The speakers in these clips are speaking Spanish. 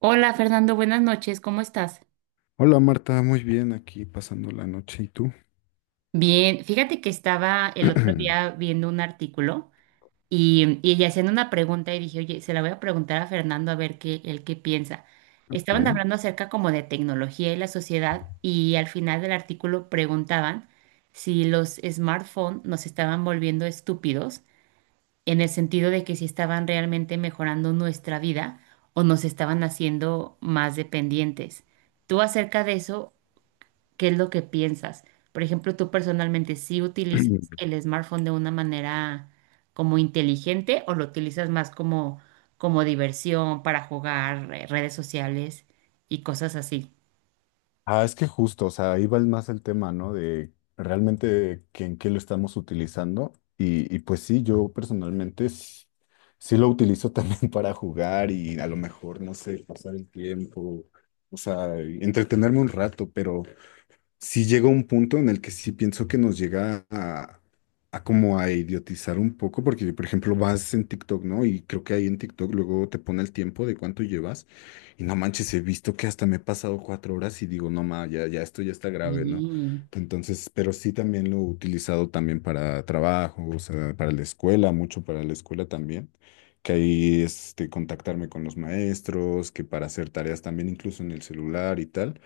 Hola Fernando, buenas noches, ¿cómo estás? Hola Marta, muy bien aquí pasando la noche. ¿Y tú? Bien, fíjate que estaba el otro día viendo un artículo y haciendo una pregunta y dije, oye, se la voy a preguntar a Fernando a ver qué, él qué piensa. Ok. Estaban hablando acerca como de tecnología y la sociedad y al final del artículo preguntaban si los smartphones nos estaban volviendo estúpidos en el sentido de que si estaban realmente mejorando nuestra vida o nos estaban haciendo más dependientes. ¿Tú acerca de eso? ¿Qué es lo que piensas? Por ejemplo, tú personalmente, ¿sí utilizas el smartphone de una manera como inteligente o lo utilizas más como diversión para jugar redes sociales y cosas así? Ah, es que justo, o sea, ahí va más el tema, ¿no? De realmente que, en qué lo estamos utilizando. Y pues sí, yo personalmente sí, lo utilizo también para jugar y a lo mejor, no sé, pasar el tiempo, o sea, entretenerme un rato, pero sí llega un punto en el que sí pienso que nos llega a como a idiotizar un poco, porque por ejemplo vas en TikTok, ¿no? Y creo que ahí en TikTok luego te pone el tiempo de cuánto llevas y no manches, he visto que hasta me he pasado 4 horas y digo, no ma, ya, ya esto ya está grave, ¿no? Sí, Entonces, pero sí también lo he utilizado también para trabajo, o sea, para la escuela, mucho para la escuela también. Que ahí este, contactarme con los maestros, que para hacer tareas también incluso en el celular y tal.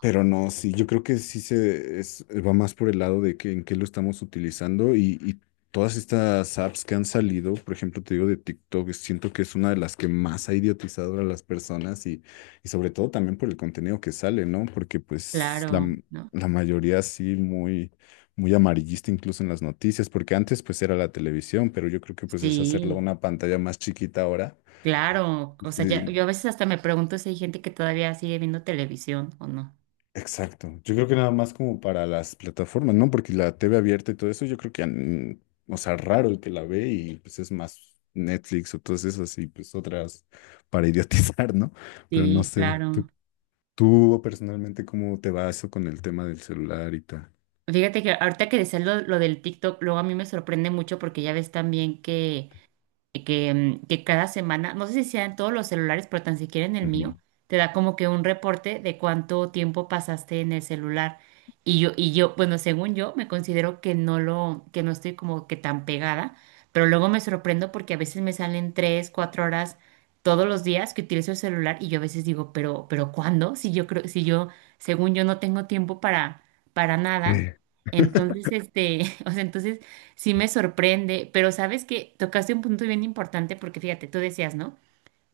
Pero no, sí, yo creo que sí se va más por el lado de que en qué lo estamos utilizando y todas estas apps que han salido, por ejemplo, te digo de TikTok, siento que es una de las que más ha idiotizado a las personas y sobre todo también por el contenido que sale, ¿no? Porque pues claro, ¿no? la mayoría sí muy, muy amarillista incluso en las noticias, porque antes pues era la televisión, pero yo creo que pues es hacerla Sí, una pantalla más chiquita ahora. claro. O sea, Sí, yo a veces hasta me pregunto si hay gente que todavía sigue viendo televisión o no. exacto. Yo creo que nada más como para las plataformas, ¿no? Porque la TV abierta y todo eso, yo creo que, o sea, raro el que la ve y pues es más Netflix o todas esas y pues otras para idiotizar, ¿no? Pero no Sí, sé, tú, claro. tú personalmente, ¿cómo te va eso con el tema del celular y tal? Fíjate que ahorita que decías lo del TikTok, luego a mí me sorprende mucho porque ya ves también que que cada semana, no sé si sea en todos los celulares, pero tan siquiera en el Ujú. mío, te da como que un reporte de cuánto tiempo pasaste en el celular. Bueno, según yo, me considero que no que no estoy como que tan pegada, pero luego me sorprendo porque a veces me salen tres, cuatro horas todos los días que utilizo el celular y yo a veces digo, pero ¿cuándo? Si yo, según yo, no tengo tiempo para Sí. nada. Entonces, o sea, entonces sí me sorprende, pero sabes que tocaste un punto bien importante porque fíjate, tú decías, ¿no?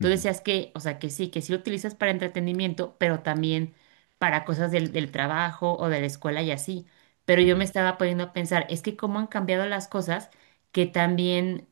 Tú decías que, o sea, que sí lo utilizas para entretenimiento, pero también para cosas del trabajo o de la escuela y así. Pero yo me Ya. estaba poniendo a pensar, es que cómo han cambiado las cosas, que también,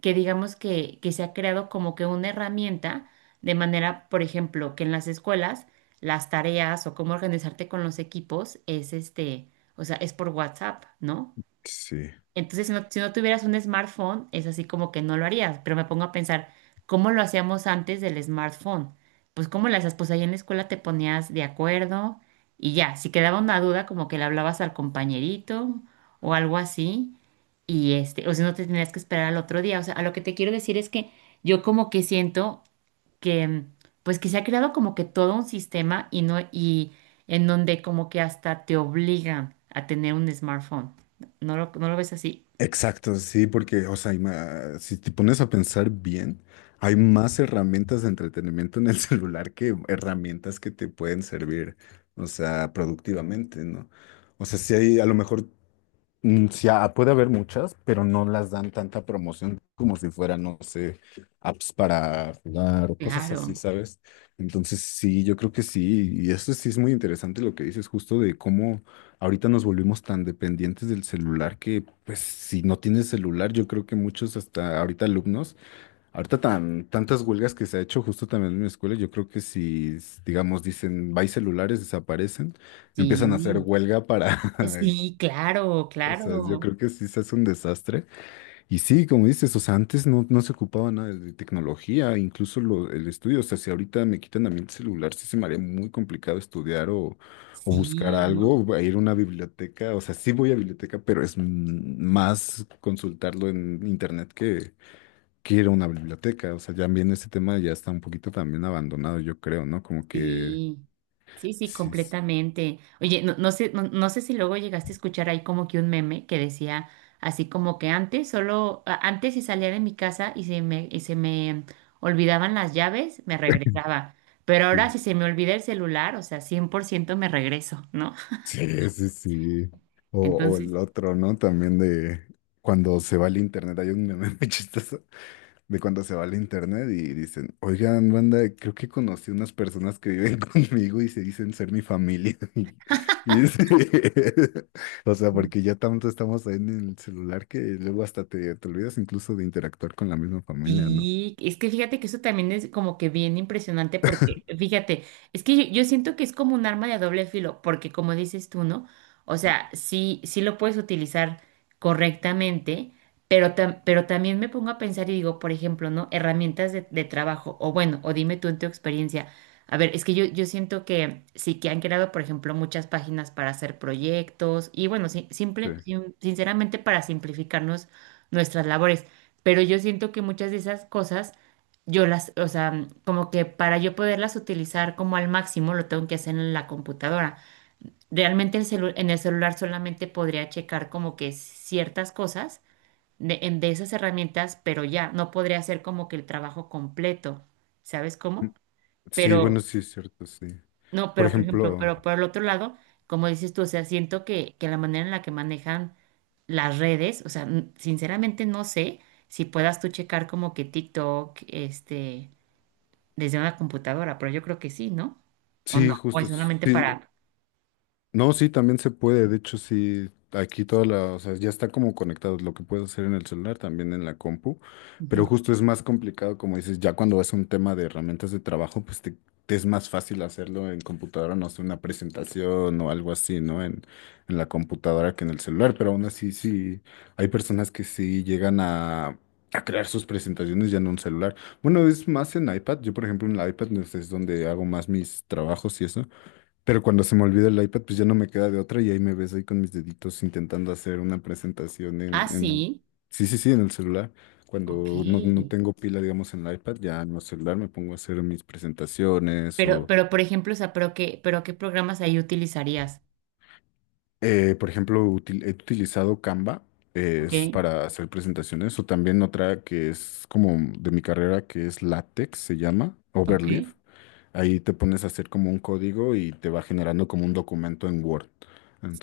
que digamos que se ha creado como que una herramienta de manera, por ejemplo, que en las escuelas las tareas o cómo organizarte con los equipos es o sea, es por WhatsApp, ¿no? Sí. Entonces, si no tuvieras un smartphone, es así como que no lo harías. Pero me pongo a pensar, ¿cómo lo hacíamos antes del smartphone? Pues, ¿cómo las hacías? Pues ahí en la escuela te ponías de acuerdo y ya. Si quedaba una duda, como que le hablabas al compañerito o algo así. Y o si no te tenías que esperar al otro día. O sea, a lo que te quiero decir es que yo como que siento que, mm, pues que se ha creado como que todo un sistema y no, y en donde como que hasta te obligan a tener un smartphone. No lo ves así? Exacto, sí, porque, o sea, si te pones a pensar bien, hay más herramientas de entretenimiento en el celular que herramientas que te pueden servir, o sea, productivamente, ¿no? O sea, si hay, a lo mejor. Sí, puede haber muchas, pero no las dan tanta promoción como si fueran, no sé, apps para jugar o cosas así, Claro, ¿sabes? Entonces, sí, yo creo que sí. Y eso sí es muy interesante lo que dices, justo de cómo ahorita nos volvimos tan dependientes del celular que, pues, si no tienes celular, yo creo que muchos, hasta ahorita alumnos, ahorita tantas huelgas que se ha hecho justo también en mi escuela, yo creo que si, digamos, dicen, bye celulares, desaparecen, empiezan a hacer sí, huelga para. sí, claro, O sea, yo claro, creo que sí se hace un desastre. Y sí, como dices, o sea, antes no, no se ocupaba nada de tecnología, incluso el estudio. O sea, si ahorita me quitan a mí el celular, sí se me haría muy complicado estudiar o buscar sí, algo, ¿no? o ir a una biblioteca. O sea, sí voy a biblioteca, pero es más consultarlo en internet que ir a una biblioteca. O sea, ya también ese tema ya está un poquito también abandonado, yo creo, ¿no? Como que Sí, sí, sí, sí. completamente. Oye, no sé si luego llegaste a escuchar ahí como que un meme que decía así como que antes, antes si salía de mi casa y y se me olvidaban las llaves, me regresaba. Pero Sí. ahora si se me olvida el celular, o sea, 100% me regreso, ¿no? Sí, sí, sí. O Entonces, el otro, ¿no? También de cuando se va el internet. Hay un meme muy chistoso de cuando se va el internet y dicen, oigan, banda, creo que conocí unas personas que viven conmigo y se dicen ser mi familia. Y y O sea, porque ya tanto estamos ahí en el celular que luego hasta te olvidas incluso de interactuar con la misma familia, ¿no? sí, es que fíjate que eso también es como que bien impresionante porque, fíjate, es que yo siento que es como un arma de doble filo, porque como dices tú, ¿no? O sea, sí lo puedes utilizar correctamente, pero, pero también me pongo a pensar y digo, por ejemplo, ¿no? Herramientas de trabajo, o bueno, o dime tú en tu experiencia. A ver, es que yo siento que sí que han creado, por ejemplo, muchas páginas para hacer proyectos y bueno, sí, Sí. simple, sin- sinceramente para simplificarnos nuestras labores. Pero yo siento que muchas de esas cosas, yo o sea, como que para yo poderlas utilizar como al máximo, lo tengo que hacer en la computadora. Realmente en el celular solamente podría checar como que ciertas cosas de esas herramientas, pero ya, no podría hacer como que el trabajo completo, ¿sabes Mm, cómo? Sí, bueno, Pero, sí, es cierto, sí. no, Por pero por ejemplo, ejemplo, pero por el otro lado, como dices tú, o sea, siento que la manera en la que manejan las redes, o sea, sinceramente no sé si puedas tú checar como que TikTok, desde una computadora, pero yo creo que sí, ¿no? O no, sí, o justo, es sí. solamente para... No, sí, también se puede. De hecho, sí, aquí toda la, o sea, ya está como conectado lo que puedes hacer en el celular, también en la compu. Ujú. Pero justo es más complicado, como dices, ya cuando vas a un tema de herramientas de trabajo, pues te es más fácil hacerlo en computadora, no sé, una presentación o algo así, ¿no? En la computadora que en el celular. Pero aún así, sí, hay personas que sí llegan a crear sus presentaciones ya en un celular. Bueno, es más en iPad. Yo, por ejemplo, en la iPad pues, es donde hago más mis trabajos y eso. Pero cuando se me olvida el iPad, pues ya no me queda de otra y ahí me ves ahí con mis deditos intentando hacer una presentación Ah, en... sí, Sí, sí, sí, en el celular. ok. Cuando no, no tengo pila, digamos, en el iPad, ya en el celular me pongo a hacer mis presentaciones o, Pero por ejemplo, o sea, pero qué programas ahí utilizarías, por ejemplo, he utilizado Canva, ¿ok? es para hacer presentaciones o también otra que es como de mi carrera, que es LaTeX, se llama, ¿Ok? Overleaf. Ahí te pones a hacer como un código y te va generando como un documento en Word.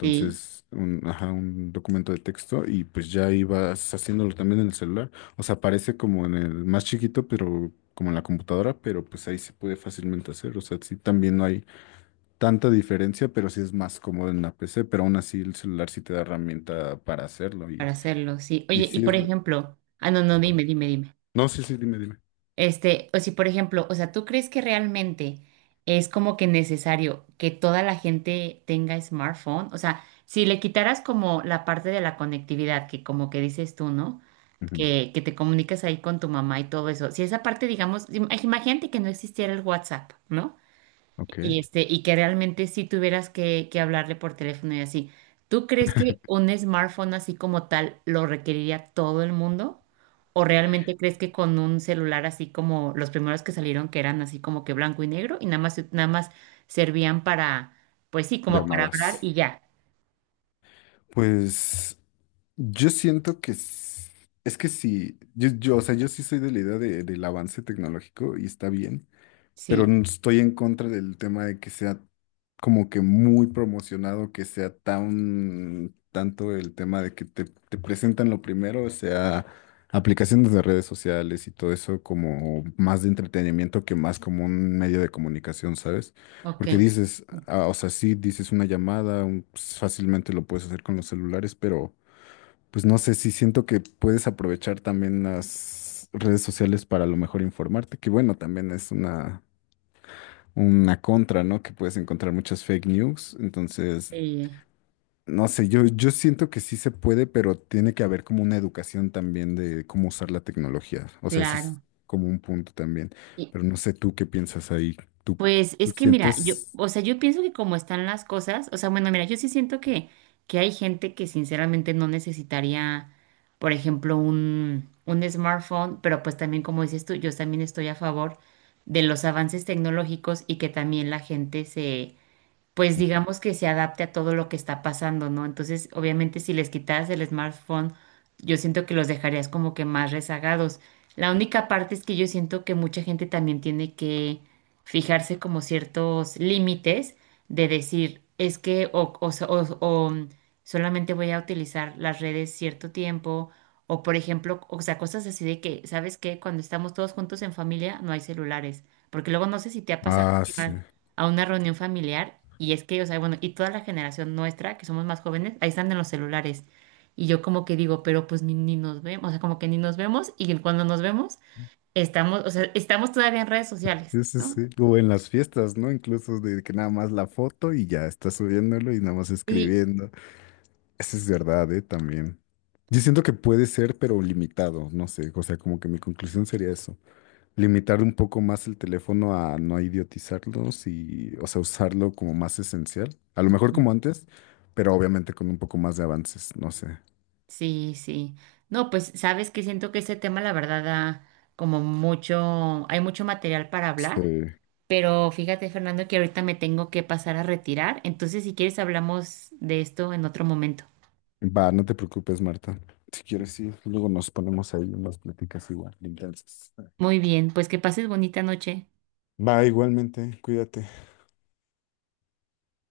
Sí, un, ajá, un documento de texto y pues ya ahí vas haciéndolo también en el celular. O sea, parece como en el más chiquito, pero como en la computadora, pero pues ahí se puede fácilmente hacer. O sea, sí, también no hay tanta diferencia, pero sí es más cómodo en la PC, pero aún así el celular sí te da herramienta para hacerlo para hacerlo, sí. y Oye, y sí es por lo... ejemplo, ah, no, no, Ajá. dime, dime, dime. No, sí, sí, dime, dime. O si por ejemplo, o sea, ¿tú crees que realmente es como que necesario que toda la gente tenga smartphone? O sea, si le quitaras como la parte de la conectividad, que como que dices tú, ¿no? Ujú. Que te comunicas ahí con tu mamá y todo eso. Si esa parte, digamos, imagínate que no existiera el WhatsApp, ¿no? Ok. Y, y que realmente si tuvieras que hablarle por teléfono y así. ¿Tú crees que un smartphone así como tal lo requeriría todo el mundo? ¿O realmente crees que con un celular así como los primeros que salieron que eran así como que blanco y negro y nada más, nada más servían para, pues sí, como para hablar Llamadas. y ya? Pues yo siento que es, que sí, o sea, yo sí soy de la idea del avance tecnológico y está bien, pero Sí, estoy en contra del tema de que sea como que muy promocionado, que sea tan tanto el tema de que te presentan lo primero, o sea, aplicaciones de redes sociales y todo eso como más de entretenimiento que más como un medio de comunicación, ¿sabes? ok. Porque dices, ah, o sea, sí, dices una llamada, pues, fácilmente lo puedes hacer con los celulares, pero pues no sé si siento que puedes aprovechar también las redes sociales para a lo mejor informarte, que bueno, también es una contra, ¿no? Que puedes encontrar muchas fake news. Entonces, Eh, no sé, yo siento que sí se puede, pero tiene que haber como una educación también de cómo usar la tecnología. O sea, ese es claro. como un punto también. Y- Pero no sé tú qué piensas ahí. ¿Tú, pues es tú que mira, yo, sientes? o sea, yo pienso que como están las cosas, o sea, bueno, mira, yo sí siento que hay gente que sinceramente no necesitaría, por ejemplo, un smartphone, pero pues también como dices tú, yo también estoy a favor de los avances tecnológicos y que también la gente se pues digamos que se adapte a todo lo que está pasando, ¿no? Entonces, obviamente, si les quitaras el smartphone, yo siento que los dejarías como que más rezagados. La única parte es que yo siento que mucha gente también tiene que fijarse como ciertos límites de decir, es que o so- o, mm, solamente voy a utilizar las redes cierto tiempo, o por ejemplo, o sea, cosas así de que, ¿sabes qué? Cuando estamos todos juntos en familia, no hay celulares, porque luego no sé si te ha pasado Ah, sí. a una reunión familiar y es que, o sea, bueno, y toda la generación nuestra, que somos más jóvenes, ahí están en los celulares. Y yo como que digo, pero pues ni nos vemos, o sea, como que ni nos vemos y cuando nos vemos, o sea, estamos todavía en redes sociales, Sí, sí, sí. ¿no? O en las fiestas, ¿no? Incluso de que nada más la foto y ya está subiéndolo y nada más Sí. escribiendo. Eso es verdad, ¿eh? También. Yo siento que puede ser, pero limitado, no sé. O sea, como que mi conclusión sería eso. Limitar un poco más el teléfono a no idiotizarlos y, o sea, usarlo como más esencial. A lo mejor como Ujú. antes, pero obviamente con un poco más de avances, no sé. Sí, sí. No, pues sabes que siento que este tema, la verdad, da como mucho, hay mucho material para hablar. Este, Pero fíjate, Fernando, que ahorita me tengo que pasar a retirar. Entonces, si quieres, hablamos de esto en otro momento. va, no te preocupes, Marta. Si quieres, sí, luego nos ponemos ahí unas pláticas igual, de intensas. Muy bien, pues que pases bonita noche. Va, igualmente, cuídate.